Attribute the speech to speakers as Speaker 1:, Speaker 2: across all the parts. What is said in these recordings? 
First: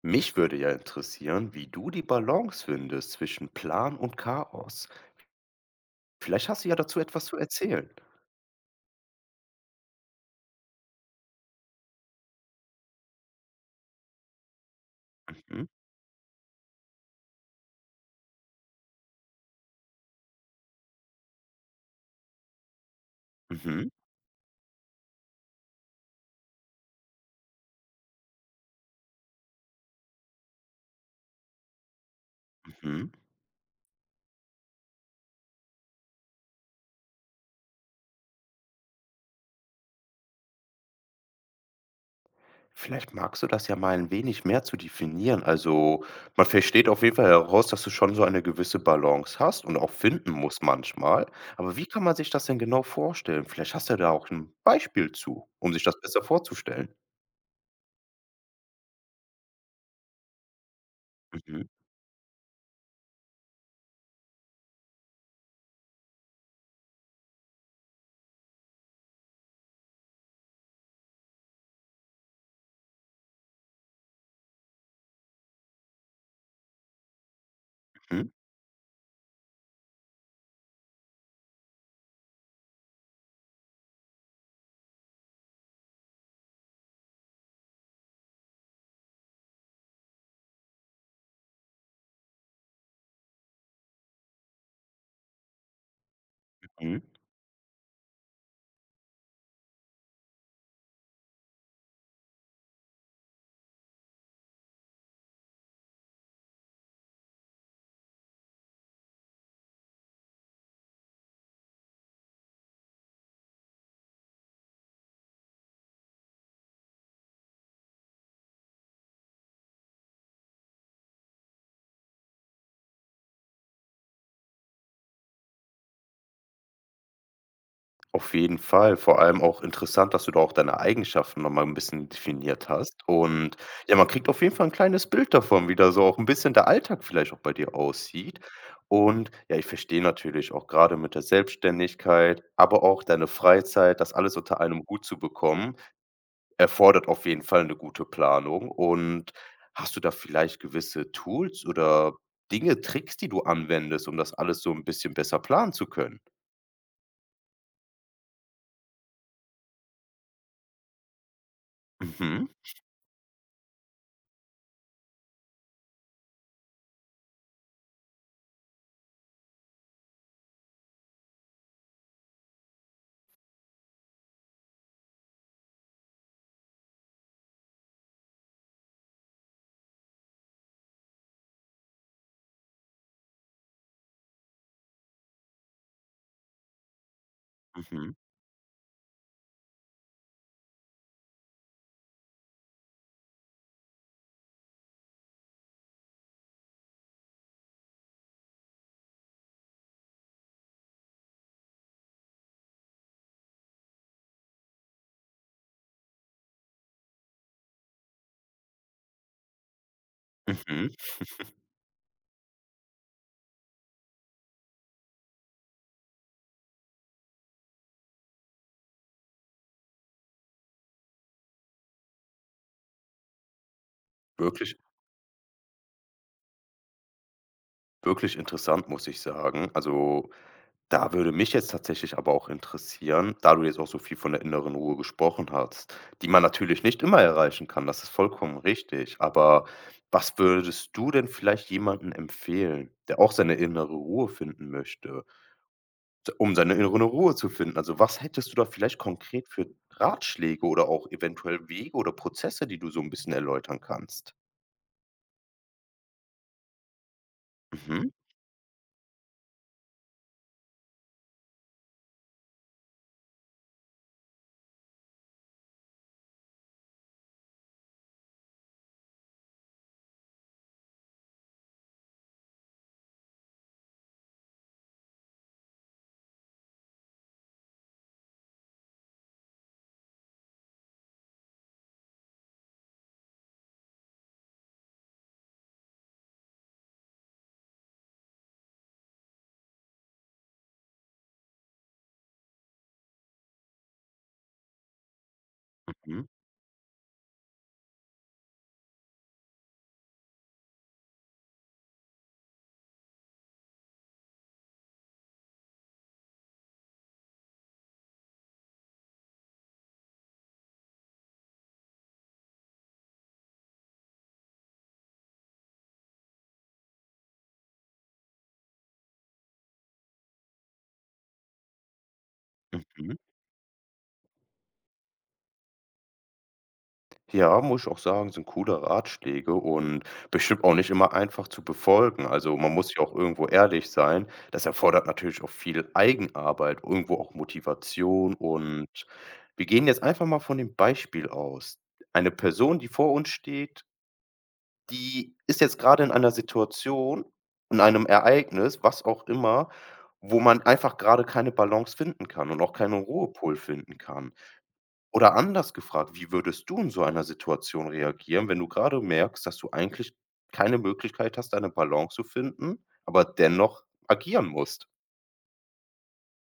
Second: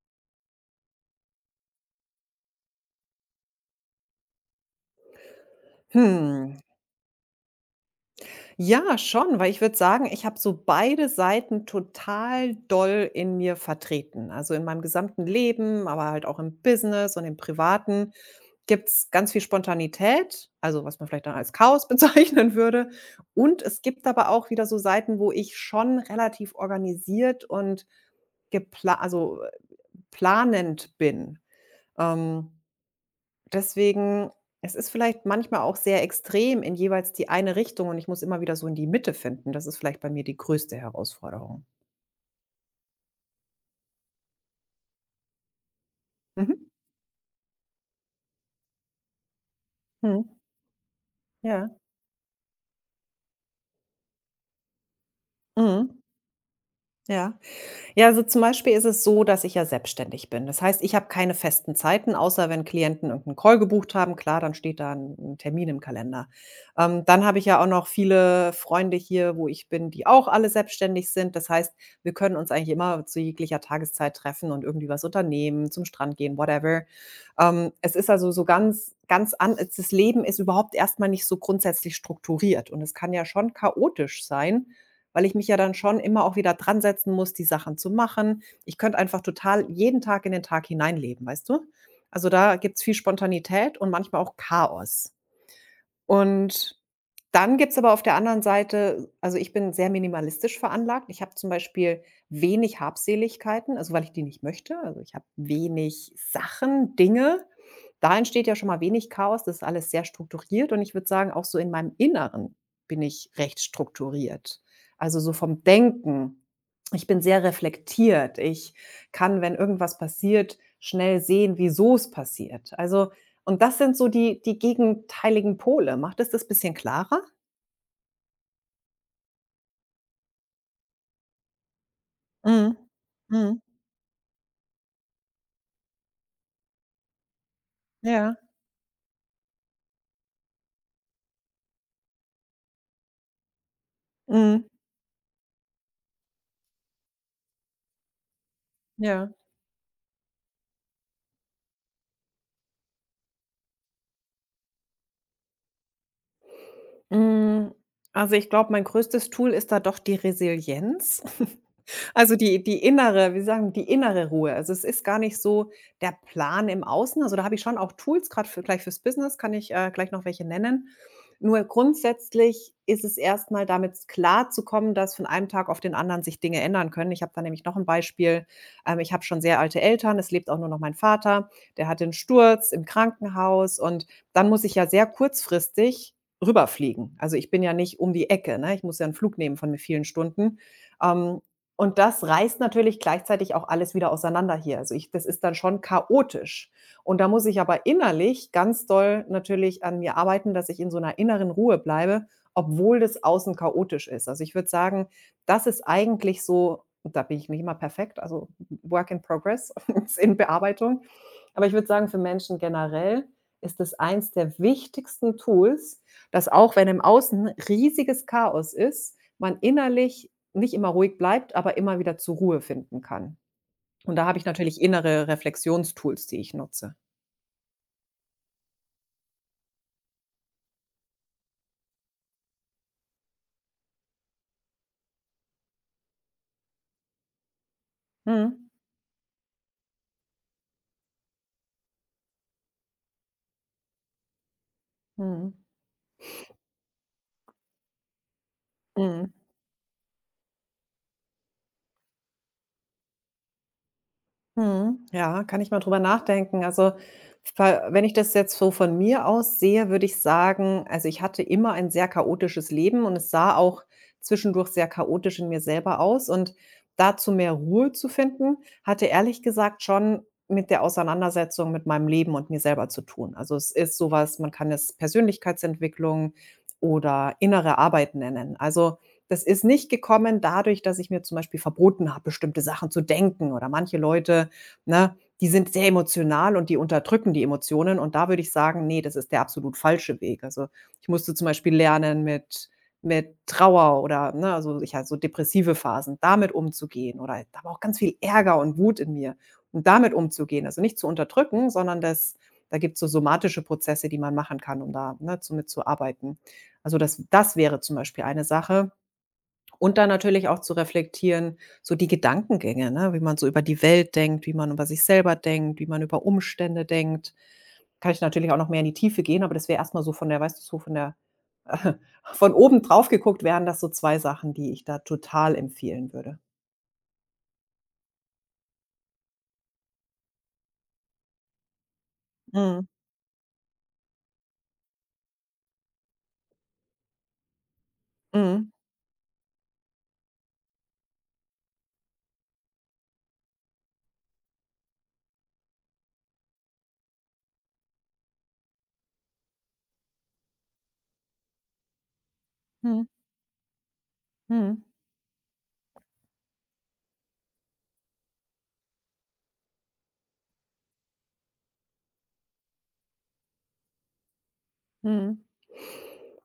Speaker 1: Mich würde ja interessieren, wie du die Balance findest zwischen Plan und Chaos. Vielleicht
Speaker 2: Hm,
Speaker 1: hast du ja dazu etwas zu erzählen.
Speaker 2: ja, schon, weil ich würde sagen, ich habe so beide Seiten total doll in mir vertreten. Also in meinem gesamten
Speaker 1: Mhm,
Speaker 2: Leben, aber halt auch im Business und im Privaten gibt's ganz viel Spontanität, also was man vielleicht dann als Chaos bezeichnen würde. Und es
Speaker 1: mhm,
Speaker 2: gibt aber auch wieder so Seiten, wo ich schon relativ organisiert und gepla also planend bin. Ähm
Speaker 1: mhm.
Speaker 2: Deswegen, es ist vielleicht manchmal auch sehr extrem in jeweils die eine Richtung und ich muss immer wieder so in die Mitte finden. Das ist vielleicht bei mir die größte Herausforderung.
Speaker 1: Vielleicht magst du das ja mal ein wenig mehr zu definieren. Also, man
Speaker 2: Mhm.
Speaker 1: versteht auf jeden Fall heraus, dass du schon so eine gewisse Balance hast und auch finden
Speaker 2: Mhm.
Speaker 1: musst manchmal.
Speaker 2: Ja.
Speaker 1: Aber wie kann man sich das denn genau vorstellen? Vielleicht hast du da auch ein Beispiel zu, um sich das
Speaker 2: Mhm.
Speaker 1: besser vorzustellen.
Speaker 2: Ja. Ja, also zum Beispiel ist es so, dass ich ja selbstständig bin. Das heißt, ich habe keine
Speaker 1: Mhm,
Speaker 2: festen Zeiten, außer wenn Klienten irgendeinen Call gebucht haben. Klar, dann steht da ein 'n Termin im Kalender. Dann habe ich ja auch noch viele Freunde hier, wo ich bin, die auch alle selbstständig sind. Das heißt, wir können uns eigentlich immer zu jeglicher Tageszeit treffen und irgendwie was unternehmen, zum Strand gehen, whatever. Es ist
Speaker 1: mhm,
Speaker 2: also so ganz ganz an das Leben ist überhaupt erstmal nicht so grundsätzlich strukturiert und es kann ja schon chaotisch sein, weil ich mich ja dann schon immer auch wieder dran setzen muss, die Sachen zu machen. Ich könnte einfach total jeden Tag in den Tag hineinleben, weißt du? Also, da gibt's viel Spontanität und manchmal auch Chaos. Und
Speaker 1: mhm.
Speaker 2: dann gibt's aber auf der anderen Seite also, ich bin sehr minimalistisch veranlagt. Ich habe zum Beispiel wenig Habseligkeiten, also, weil ich die nicht möchte. Also, ich habe wenig Sachen, Dinge. Da entsteht ja schon mal wenig Chaos. Das ist alles sehr strukturiert und ich würde sagen, auch so in meinem Inneren bin ich recht strukturiert. Also, so vom Denken. Ich bin sehr reflektiert. Ich kann, wenn irgendwas passiert, schnell sehen, wieso es passiert. Also und das sind so die gegenteiligen Pole. Macht es das bisschen klarer?
Speaker 1: Auf jeden Fall, vor allem auch interessant, dass du da auch deine Eigenschaften noch mal 'n bisschen definiert
Speaker 2: Mhm.
Speaker 1: hast und
Speaker 2: Mhm.
Speaker 1: ja, man kriegt auf jeden Fall ein kleines Bild davon, wie da so auch ein bisschen der Alltag vielleicht auch bei dir
Speaker 2: Ja.
Speaker 1: aussieht und ja, ich verstehe natürlich auch gerade mit der Selbstständigkeit, aber auch deine Freizeit, das alles unter
Speaker 2: Mhm.
Speaker 1: einem Hut zu bekommen, erfordert auf jeden Fall eine gute Planung.
Speaker 2: Ja.
Speaker 1: Und hast du da vielleicht gewisse Tools oder Dinge, Tricks, die du anwendest, um das alles so ein bisschen besser planen zu können?
Speaker 2: Hm, also, ich glaube, mein größtes Tool ist da doch die Resilienz. Also,
Speaker 1: Mhm,
Speaker 2: die innere wie sagen die innere Ruhe. Also, es ist gar nicht so der Plan im Außen. Also, da habe ich schon auch Tools, gerade für gleich fürs Business kann ich, gleich noch welche nennen. Nur grundsätzlich ist es erstmal damit klar zu kommen, dass von einem Tag auf den anderen sich Dinge ändern können. Ich habe da nämlich noch ein Beispiel. Ich habe schon sehr alte Eltern, es lebt auch nur noch mein Vater. Der hatte 'n Sturz im Krankenhaus und dann muss ich ja sehr kurzfristig rüberfliegen. Also, ich bin ja nicht um
Speaker 1: mhm,
Speaker 2: die Ecke, ne? Ich muss ja einen Flug nehmen von vielen Stunden. Ähm, und das reißt natürlich gleichzeitig auch alles wieder auseinander hier. Also, ich das ist dann schon chaotisch. Und da muss ich aber innerlich ganz doll natürlich an mir arbeiten, dass ich in so einer inneren Ruhe bleibe, obwohl das Außen chaotisch ist. Also, ich würde sagen, das ist eigentlich so und da bin ich nicht immer perfekt, also Work in Progress, ist in
Speaker 1: mhm.
Speaker 2: Bearbeitung. Aber ich würde sagen, für Menschen generell ist es eins der wichtigsten Tools, dass auch wenn im Außen riesiges Chaos ist, man innerlich nicht immer ruhig bleibt, aber immer wieder zur Ruhe finden kann. Und da habe ich
Speaker 1: Wirklich
Speaker 2: natürlich innere Reflexionstools, die ich nutze.
Speaker 1: wirklich interessant, muss ich sagen. Also, da würde mich jetzt tatsächlich aber auch interessieren, da du jetzt auch so viel von der inneren Ruhe gesprochen hast, die man natürlich nicht immer erreichen kann, das ist vollkommen
Speaker 2: Mhm.
Speaker 1: richtig. Aber was würdest du denn vielleicht jemandem empfehlen, der auch seine innere Ruhe finden möchte,
Speaker 2: Mhm.
Speaker 1: s um seine innere Ruhe zu finden? Also, was hättest du da vielleicht
Speaker 2: Mhm.
Speaker 1: konkret für Ratschläge oder auch eventuell Wege oder Prozesse, die du so ein bisschen erläutern kannst?
Speaker 2: Mhm. Ja, kann ich mal drüber nachdenken. Also, ver wenn
Speaker 1: Mhm,
Speaker 2: ich das jetzt so von mir aus sehe, würde ich sagen, also, ich hatte immer ein sehr chaotisches Leben und es sah auch zwischendurch sehr chaotisch in mir selber aus. Und dazu mehr Ruhe zu finden, hatte ehrlich gesagt schon mit der Auseinandersetzung mit meinem Leben und mir selber zu tun. Also, es ist sowas, man kann es Persönlichkeitsentwicklung oder innere Arbeit nennen. Also, das ist nicht gekommen dadurch, dass ich mir zum Beispiel verboten habe, bestimmte Sachen zu denken oder manche Leute ne? Die sind sehr emotional und die unterdrücken die Emotionen und da würde ich sagen: nee, das ist der absolut falsche Weg." Also, ich musste zum Beispiel lernen, mit Trauer oder, ne also, ich hatte so depressive Phasen,
Speaker 1: mhm,
Speaker 2: damit umzugehen oder da war auch ganz viel Ärger und Wut in mir und damit umzugehen. Also, nicht zu unterdrücken, sondern das da gibt es so somatische Prozesse, die man machen kann, um da, ne, zu mit zu arbeiten. Also, das wäre zum Beispiel eine Sache. Und dann natürlich auch zu reflektieren, so die Gedankengänge, ne? Wie man so über die Welt denkt, wie man über sich selber denkt, wie man über Umstände denkt. Kann ich natürlich auch noch mehr in die Tiefe gehen, aber das wäre erstmal so von der weißt du, so von der von oben drauf
Speaker 1: mhm.
Speaker 2: geguckt wären das so 2 Sachen, die ich da total empfehlen würde.
Speaker 1: Ja, muss ich auch sagen, sind coole Ratschläge und bestimmt auch nicht immer einfach zu befolgen. Also, man
Speaker 2: Mhm.
Speaker 1: muss ja auch irgendwo ehrlich sein. Das erfordert natürlich auch viel Eigenarbeit, irgendwo auch Motivation.
Speaker 2: Mhm.
Speaker 1: Und wir gehen jetzt einfach mal von dem Beispiel aus. Eine Person, die vor uns steht, die ist jetzt gerade in einer Situation, in einem Ereignis, was auch immer, wo man einfach gerade keine Balance finden kann und auch keinen
Speaker 2: Mhm.
Speaker 1: Ruhepol finden kann.
Speaker 2: Mhm.
Speaker 1: Oder anders gefragt, wie würdest du in so einer Situation reagieren, wenn du gerade merkst, dass du eigentlich keine Möglichkeit hast, eine Balance zu finden, aber dennoch agieren musst?
Speaker 2: Mhm.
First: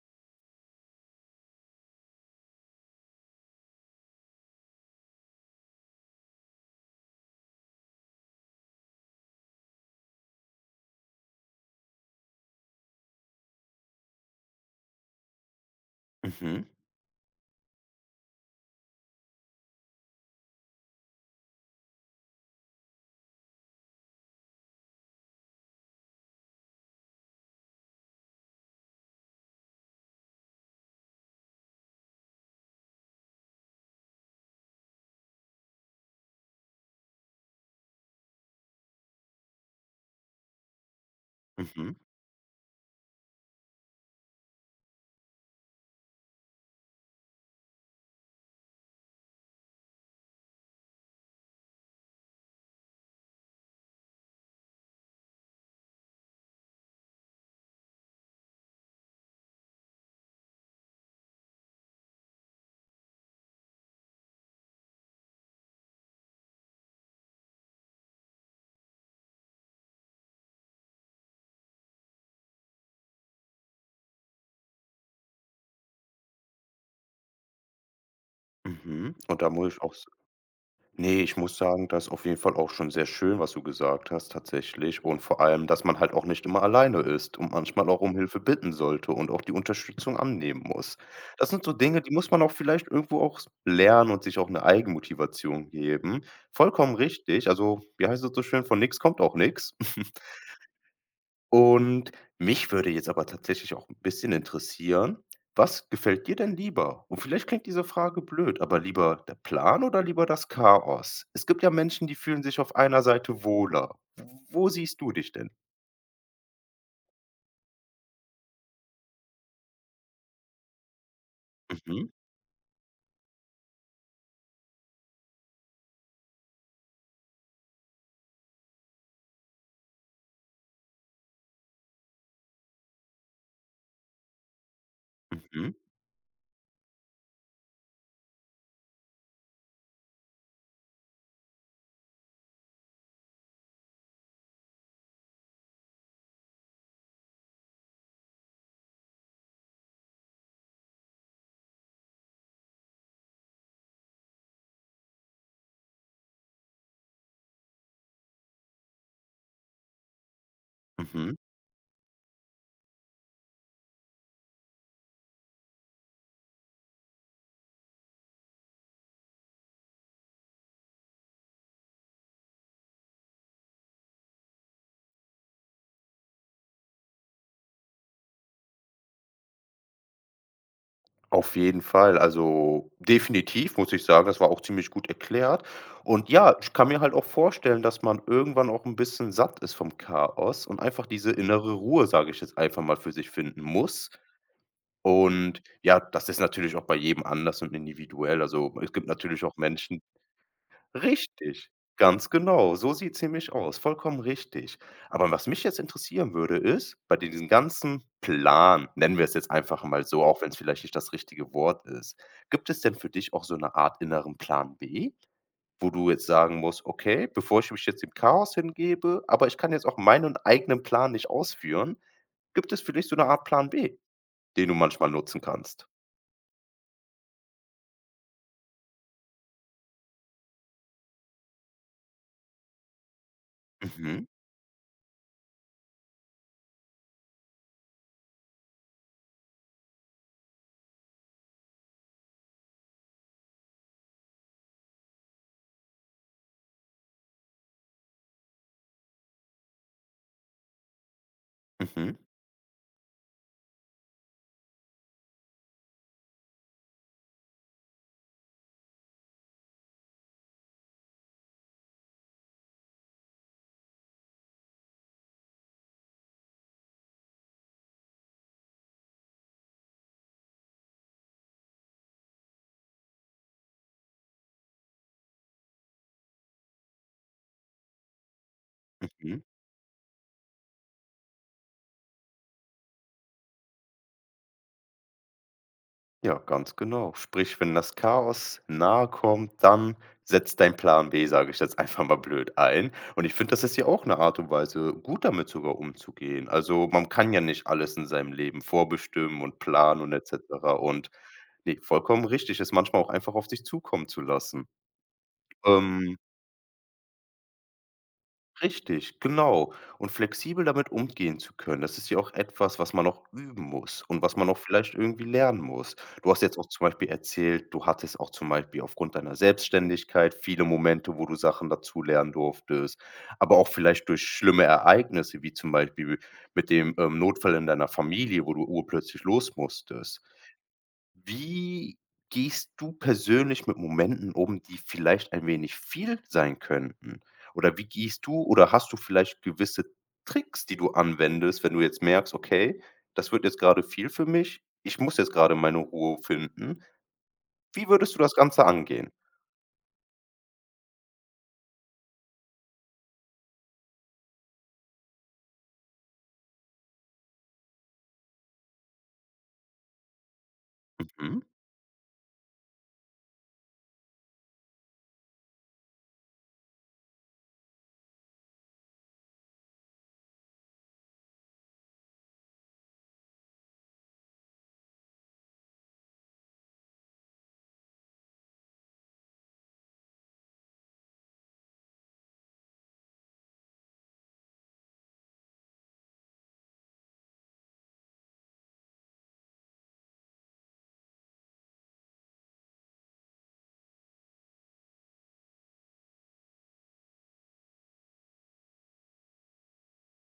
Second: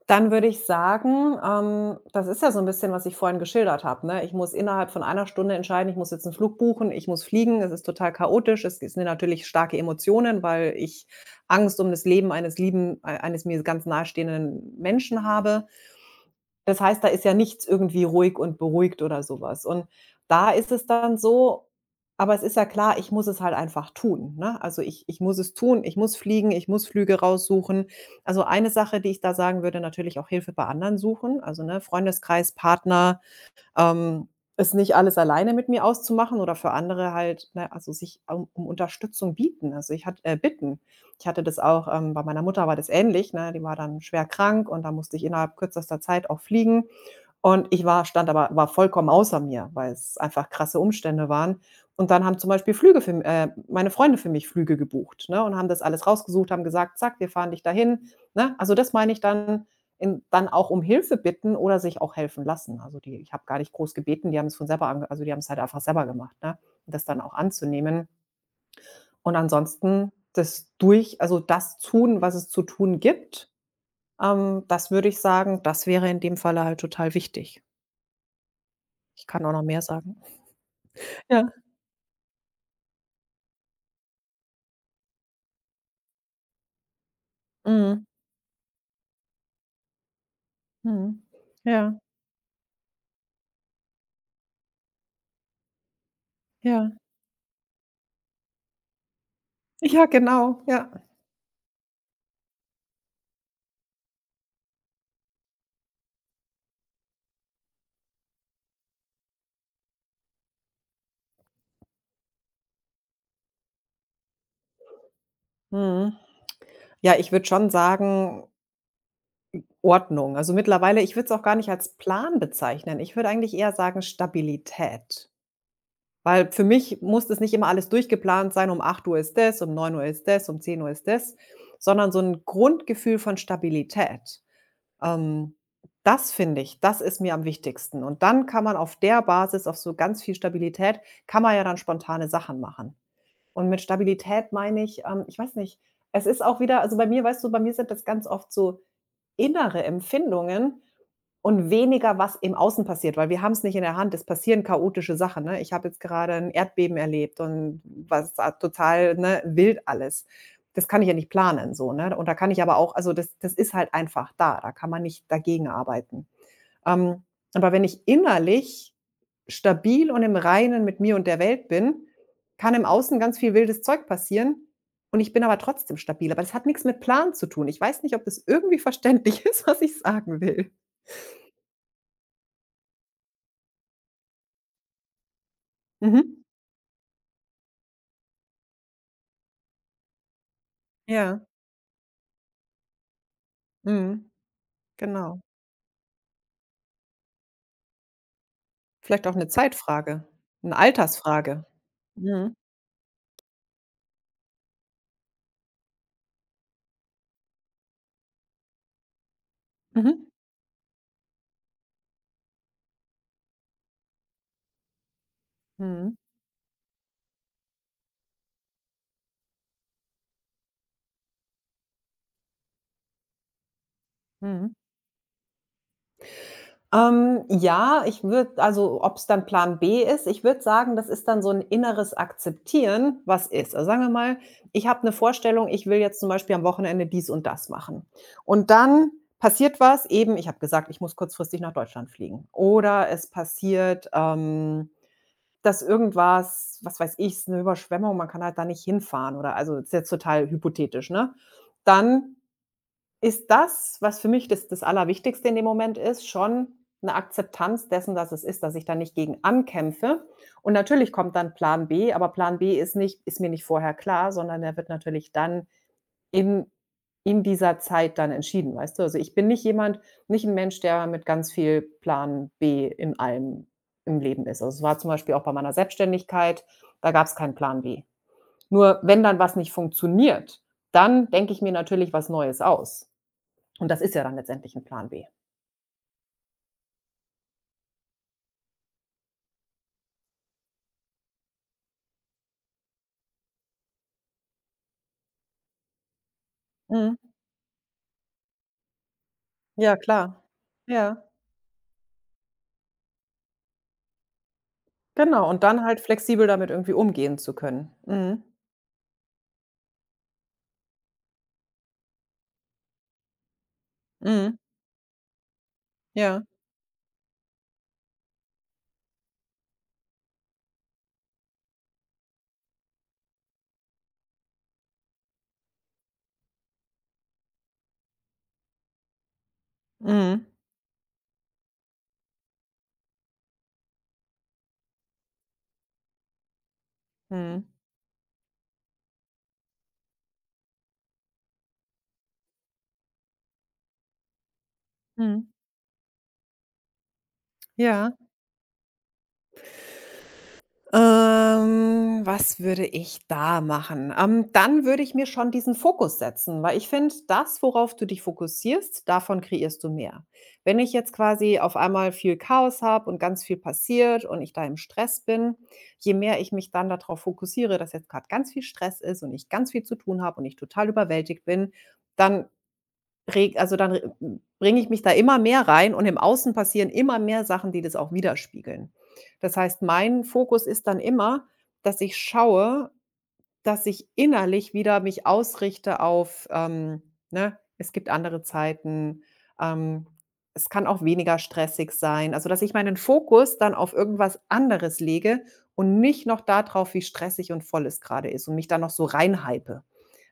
Speaker 2: Dann würde ich sagen, das ist ja so ein bisschen, was ich vorhin geschildert habe, ne? Ich muss innerhalb von einer Stunde entscheiden, ich muss jetzt einen Flug buchen, ich muss fliegen. Es ist total chaotisch. Es sind natürlich starke Emotionen, weil ich Angst um das Leben eines lieben ei eines mir ganz nahestehenden Menschen habe.
Speaker 1: Mhm,
Speaker 2: Das heißt, da ist ja nichts irgendwie ruhig und beruhigt oder sowas. Und da ist es dann so aber es ist ja klar, ich muss es halt einfach tun, ne? Also, ich muss es tun, ich muss fliegen, ich muss Flüge raussuchen. Also, eine Sache, die ich da sagen würde, natürlich auch Hilfe bei anderen suchen, also, ne, Freundeskreis, Partner, ähm, es nicht alles alleine mit mir auszumachen oder für andere halt, ne, also sich um Unterstützung bieten. Also ich hatte bitten. Ich hatte das auch,
Speaker 1: mhm,
Speaker 2: bei meiner Mutter war das ähnlich, ne? Die war dann schwer krank und da musste ich innerhalb kürzester Zeit auch fliegen. Und ich war, stand aber, war vollkommen außer mir, weil es einfach krasse Umstände waren. Und dann haben zum Beispiel meine Freunde für mich Flüge gebucht, ne, und haben das alles rausgesucht, haben gesagt, zack, wir fahren dich dahin, ne? Also das meine ich dann, in dann auch um Hilfe bitten oder sich auch helfen lassen. Also, die ich habe gar nicht groß gebeten, die haben es von selber ange also, die haben es halt einfach selber gemacht, ne? Und das dann auch anzunehmen. Und ansonsten das durch also, das tun, was es zu tun gibt, das würde ich sagen, das wäre in dem Falle halt total wichtig.
Speaker 1: mhm.
Speaker 2: Ich
Speaker 1: Und
Speaker 2: kann
Speaker 1: da
Speaker 2: auch noch
Speaker 1: muss
Speaker 2: mehr
Speaker 1: ich auch
Speaker 2: sagen.
Speaker 1: nee, ich
Speaker 2: Ja,
Speaker 1: muss sagen, das ist auf jeden Fall auch schon sehr schön, was du gesagt hast tatsächlich und vor allem, dass man halt auch nicht immer alleine ist und manchmal auch
Speaker 2: mhm,
Speaker 1: um Hilfe bitten sollte und auch die Unterstützung annehmen muss.
Speaker 2: mhm.
Speaker 1: Das sind so
Speaker 2: Ja,
Speaker 1: Dinge, die muss man auch vielleicht irgendwo auch lernen und sich auch eine Eigenmotivation geben.
Speaker 2: ja.
Speaker 1: Vollkommen richtig. Also, wie heißt es so schön: „Von nichts kommt auch nichts.“
Speaker 2: Ja, genau, ja.
Speaker 1: Und mich würde jetzt aber tatsächlich auch ein bisschen interessieren, was gefällt dir denn lieber? Und vielleicht klingt diese Frage blöd, aber lieber der Plan oder lieber das Chaos? Es gibt ja Menschen, die fühlen sich auf einer Seite wohler. Wo siehst du dich denn?
Speaker 2: Mhm. Ja, ich würde schon sagen Ordnung. Also mittlerweile ich würde es auch gar nicht als
Speaker 1: Mhm,
Speaker 2: Plan bezeichnen. Ich würde eigentlich eher sagen Stabilität. Weil für mich muss es nicht immer alles durchgeplant sein, um 8 Uhr ist das, um 9 Uhr ist das, um 10 Uhr ist das, sondern so ein Grundgefühl von Stabilität. Ähm,
Speaker 1: mhm,
Speaker 2: das finde ich das ist mir am wichtigsten. Und dann kann man auf der Basis, auf so ganz viel Stabilität kann man ja dann spontane Sachen machen. Und mit Stabilität meine ich, ich weiß nicht, es ist auch wieder also bei mir weißt du, bei mir sind das ganz oft so innere Empfindungen und weniger, was im Außen passiert, weil wir haben es nicht in der Hand. Es passieren chaotische Sachen, ne? Ich habe jetzt gerade ein Erdbeben erlebt und was a total, ne, wild alles. Das kann ich ja nicht
Speaker 1: mhm.
Speaker 2: planen so, ne? Und da kann ich aber auch also, das ist halt einfach da. Da kann man nicht dagegen arbeiten. Ähm, aber wenn ich innerlich stabil und im Reinen mit mir und der Welt bin, kann im Außen ganz viel wildes Zeug passieren und ich bin aber trotzdem stabil. Aber das hat nichts mit Plan zu tun. Ich weiß nicht, ob das irgendwie verständlich ist, was ich sagen will.
Speaker 1: Auf jeden Fall. Also, definitiv muss ich sagen, das war auch ziemlich gut erklärt. Und
Speaker 2: Mhm.
Speaker 1: ja, ich kann mir halt auch vorstellen, dass man irgendwann auch ein bisschen satt ist vom Chaos und einfach diese
Speaker 2: Ja,
Speaker 1: innere Ruhe, sage ich jetzt einfach mal, für sich finden muss.
Speaker 2: mhm, genau.
Speaker 1: Und ja, das ist natürlich auch bei jedem anders und individuell. Also, es gibt
Speaker 2: Vielleicht auch
Speaker 1: natürlich
Speaker 2: eine
Speaker 1: auch Menschen,
Speaker 2: Zeitfrage, eine Altersfrage.
Speaker 1: richtig, ganz
Speaker 2: Mhm.
Speaker 1: genau. So sieht's nämlich aus, vollkommen richtig. Aber was mich jetzt interessieren würde, ist, bei diesem ganzen Plan, nennen wir es jetzt einfach mal so,
Speaker 2: Mhm.
Speaker 1: auch wenn es vielleicht nicht das richtige Wort ist, gibt es denn für dich auch so eine Art inneren Plan B, wo du
Speaker 2: Mhm.
Speaker 1: jetzt sagen musst: „Okay, bevor ich mich jetzt dem Chaos hingebe, aber ich kann jetzt auch meinen eigenen Plan nicht ausführen“, gibt es für dich so eine Art Plan B, den
Speaker 2: Mhm.
Speaker 1: du manchmal nutzen kannst?
Speaker 2: Ja, ich würde also, ob es dann Plan B ist, ich würde sagen, das ist dann so ein inneres Akzeptieren, was ist. Also, sagen wir
Speaker 1: Mhm,
Speaker 2: mal, ich habe eine Vorstellung, ich will jetzt zum Beispiel am Wochenende dies und das machen. Und dann passiert was, eben, ich habe gesagt, ich muss kurzfristig nach Deutschland fliegen. Oder es passiert, dass irgendwas, was weiß ich, ist 'ne Überschwemmung, man kann halt da nicht hinfahren oder also, ist jetzt total hypothetisch, ne?
Speaker 1: mhm,
Speaker 2: Dann ist das, was für mich das Allerwichtigste in dem Moment ist, schon eine Akzeptanz dessen, dass es ist, dass ich da nicht gegen ankämpfe. Und natürlich kommt dann Plan B, aber Plan B ist mir nicht vorher klar, sondern der wird natürlich dann in in dieser Zeit dann entschieden, weißt du? Also, ich bin nicht ein Mensch, der mit ganz viel Plan B in allem im Leben ist. Also, es war zum Beispiel auch bei meiner Selbstständigkeit, da gab es keinen Plan B. Nur wenn dann
Speaker 1: mhm.
Speaker 2: was nicht funktioniert, dann denke ich mir natürlich was Neues aus. Und das ist ja dann letztendlich 'n Plan B.
Speaker 1: Ja, ganz genau. Sprich, wenn das Chaos nahe kommt, dann setzt dein Plan B, sage ich jetzt einfach mal blöd, ein. Und ich finde, das ist ja auch eine Art und Weise, gut damit sogar umzugehen. Also, man
Speaker 2: Mhm.
Speaker 1: kann ja nicht alles in seinem Leben vorbestimmen und
Speaker 2: Ja,
Speaker 1: planen und et
Speaker 2: klar.
Speaker 1: cetera. Und
Speaker 2: Ja,
Speaker 1: ne, vollkommen richtig, es manchmal auch einfach auf sich zukommen zu lassen.
Speaker 2: genau. Und dann halt
Speaker 1: Ähm
Speaker 2: flexibel damit irgendwie umgehen zu können. Mhm.
Speaker 1: Richtig, genau. Und flexibel damit umgehen zu können, das ist ja auch etwas, was man noch üben muss und was man
Speaker 2: Mhm.
Speaker 1: auch vielleicht irgendwie lernen muss. Du
Speaker 2: Ja.
Speaker 1: hast jetzt auch zum Beispiel erzählt, du hattest auch zum Beispiel aufgrund deiner Selbstständigkeit viele Momente, wo du Sachen dazu lernen durftest, aber auch vielleicht durch schlimme Ereignisse, wie zum Beispiel mit dem, Notfall in deiner Familie, wo du urplötzlich los musstest.
Speaker 2: Mhm.
Speaker 1: Wie gehst du persönlich mit Momenten um, die vielleicht ein wenig viel sein könnten?
Speaker 2: Mhm.
Speaker 1: Oder wie gehst du oder hast du vielleicht gewisse Tricks, die du anwendest, wenn du jetzt merkst: „Okay, das wird jetzt gerade viel für mich. Ich muss jetzt
Speaker 2: Mhm.
Speaker 1: gerade meine Ruhe finden.“ Wie
Speaker 2: Ja.
Speaker 1: würdest du das Ganze angehen?
Speaker 2: Was würde ich da machen? Dann würde ich mir schon diesen Fokus setzen, weil ich finde, das, worauf du dich fokussierst, davon kreierst du mehr. Wenn ich jetzt
Speaker 1: Mhm,
Speaker 2: quasi auf einmal viel Chaos habe und ganz viel passiert und ich da im Stress bin, je mehr ich mich dann darauf fokussiere, dass jetzt gerade ganz viel Stress ist und ich ganz viel zu tun habe und ich total überwältigt bin, dann Reg also dann bringe ich mich da immer mehr rein und im Außen passieren immer mehr Sachen, die das auch widerspiegeln. Das heißt, mein Fokus ist dann immer, dass ich schaue, dass ich innerlich wieder mich ausrichte auf, ne, es gibt andere Zeiten, ähm, es kann auch weniger stressig sein. Also, dass ich meinen Fokus dann auf irgendwas anderes lege und nicht noch da drauf, wie stressig und voll es gerade ist und mich dann noch so reinhype.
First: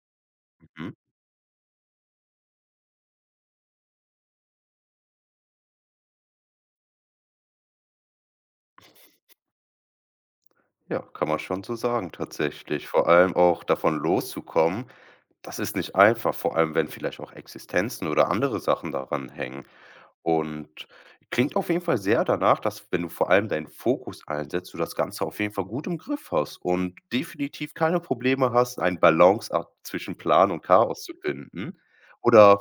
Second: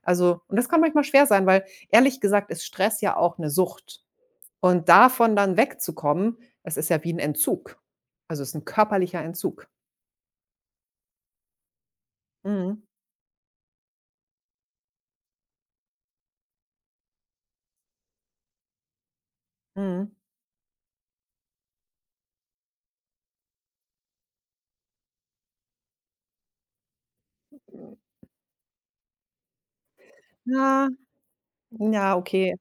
Speaker 2: Also, und das kann
Speaker 1: mhm.
Speaker 2: manchmal schwer sein, weil ehrlich gesagt ist Stress ja auch eine Sucht. Und davon dann wegzukommen, das ist ja wie ein Entzug. Also, es ist ein körperlicher Entzug.
Speaker 1: Ja, kann man schon so sagen
Speaker 2: Mhm.
Speaker 1: tatsächlich. Vor allem auch davon loszukommen, das ist nicht einfach, vor allem wenn vielleicht auch Existenzen oder andere Sachen daran hängen.
Speaker 2: Mhm.
Speaker 1: Und klingt auf jeden Fall sehr danach, dass, wenn du vor allem deinen Fokus einsetzt, du das Ganze auf jeden Fall gut im Griff hast und definitiv keine Probleme hast, einen Balanceakt zwischen Plan und
Speaker 2: Ja,
Speaker 1: Chaos zu finden.
Speaker 2: ja, okay.
Speaker 1: Oder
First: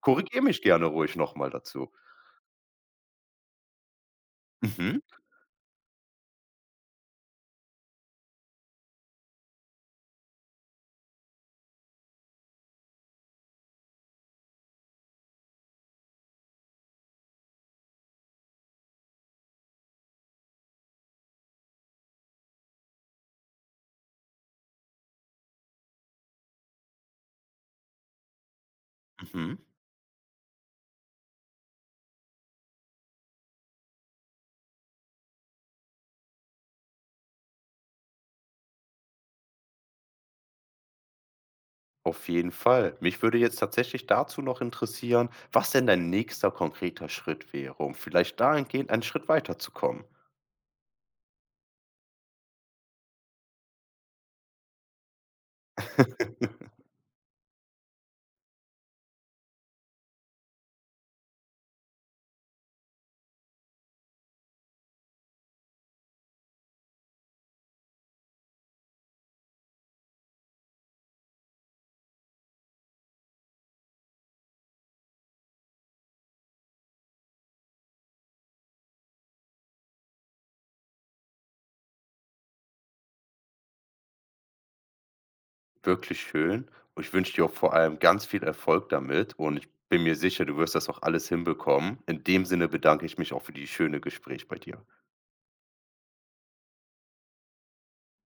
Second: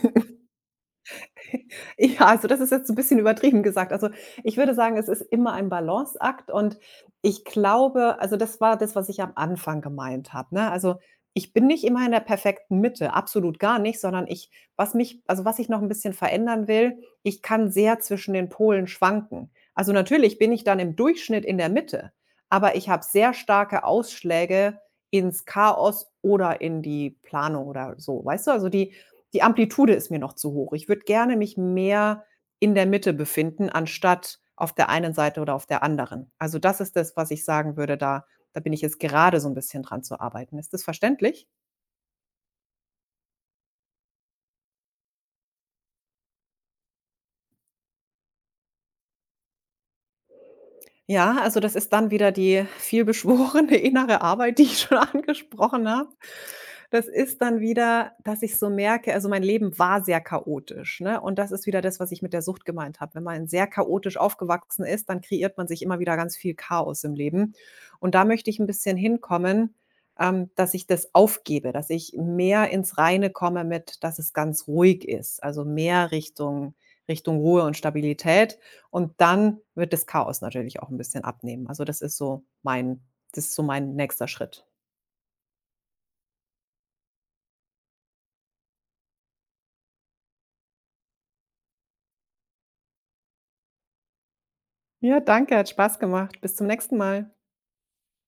Speaker 1: korrigiere mich gerne ruhig nochmal dazu.
Speaker 2: Ja, also das ist jetzt so ein bisschen übertrieben gesagt. Also, ich würde sagen,
Speaker 1: Mhm,
Speaker 2: es ist immer ein Balanceakt, und ich glaube, also das war das, was ich am Anfang gemeint habe, ne? Also, ich bin nicht immer in der perfekten Mitte, absolut gar nicht, sondern ich was mich, also was ich noch ein bisschen verändern will, ich kann sehr zwischen den Polen schwanken. Also, natürlich bin ich dann im Durchschnitt in der Mitte, aber ich habe sehr starke Ausschläge ins Chaos oder in die Planung oder so, weißt du? Also, die
Speaker 1: mhm.
Speaker 2: Amplitude ist mir noch zu hoch. Ich würde gerne mich mehr in der Mitte befinden, anstatt auf der einen Seite oder auf der anderen. Also, das ist das, was ich sagen würde, da bin ich jetzt gerade so ein bisschen dran zu arbeiten. Ist das verständlich?
Speaker 1: Auf jeden Fall. Mich würde jetzt tatsächlich dazu noch interessieren, was denn dein nächster konkreter Schritt wäre, um vielleicht dahingehend einen Schritt weiterzukommen.
Speaker 2: Ja, also das ist dann wieder die vielbeschworene innere Arbeit, die ich schon angesprochen habe. Das ist dann wieder, dass ich so merke, also mein Leben war sehr chaotisch, ne? Und das ist wieder das, was ich mit der Sucht gemeint habe. Wenn man sehr chaotisch aufgewachsen ist, dann kreiert man sich immer wieder ganz viel Chaos im Leben. Und da möchte ich ein bisschen hinkommen, dass ich das aufgebe, dass ich mehr ins Reine komme mit, dass es ganz ruhig ist, also mehr Richtung Richtung Ruhe und Stabilität. Und dann wird das Chaos natürlich auch ein bisschen abnehmen. Also, das ist so mein das ist so mein nächster Schritt.
Speaker 1: Wirklich schön. Und ich wünsche dir auch vor allem ganz viel Erfolg damit und ich bin mir sicher, du wirst das auch alles hinbekommen. In dem Sinne bedanke ich mich auch für die schöne Gespräch bei dir.
Speaker 2: Ja, danke, hat Spaß gemacht. Bis zum nächsten Mal.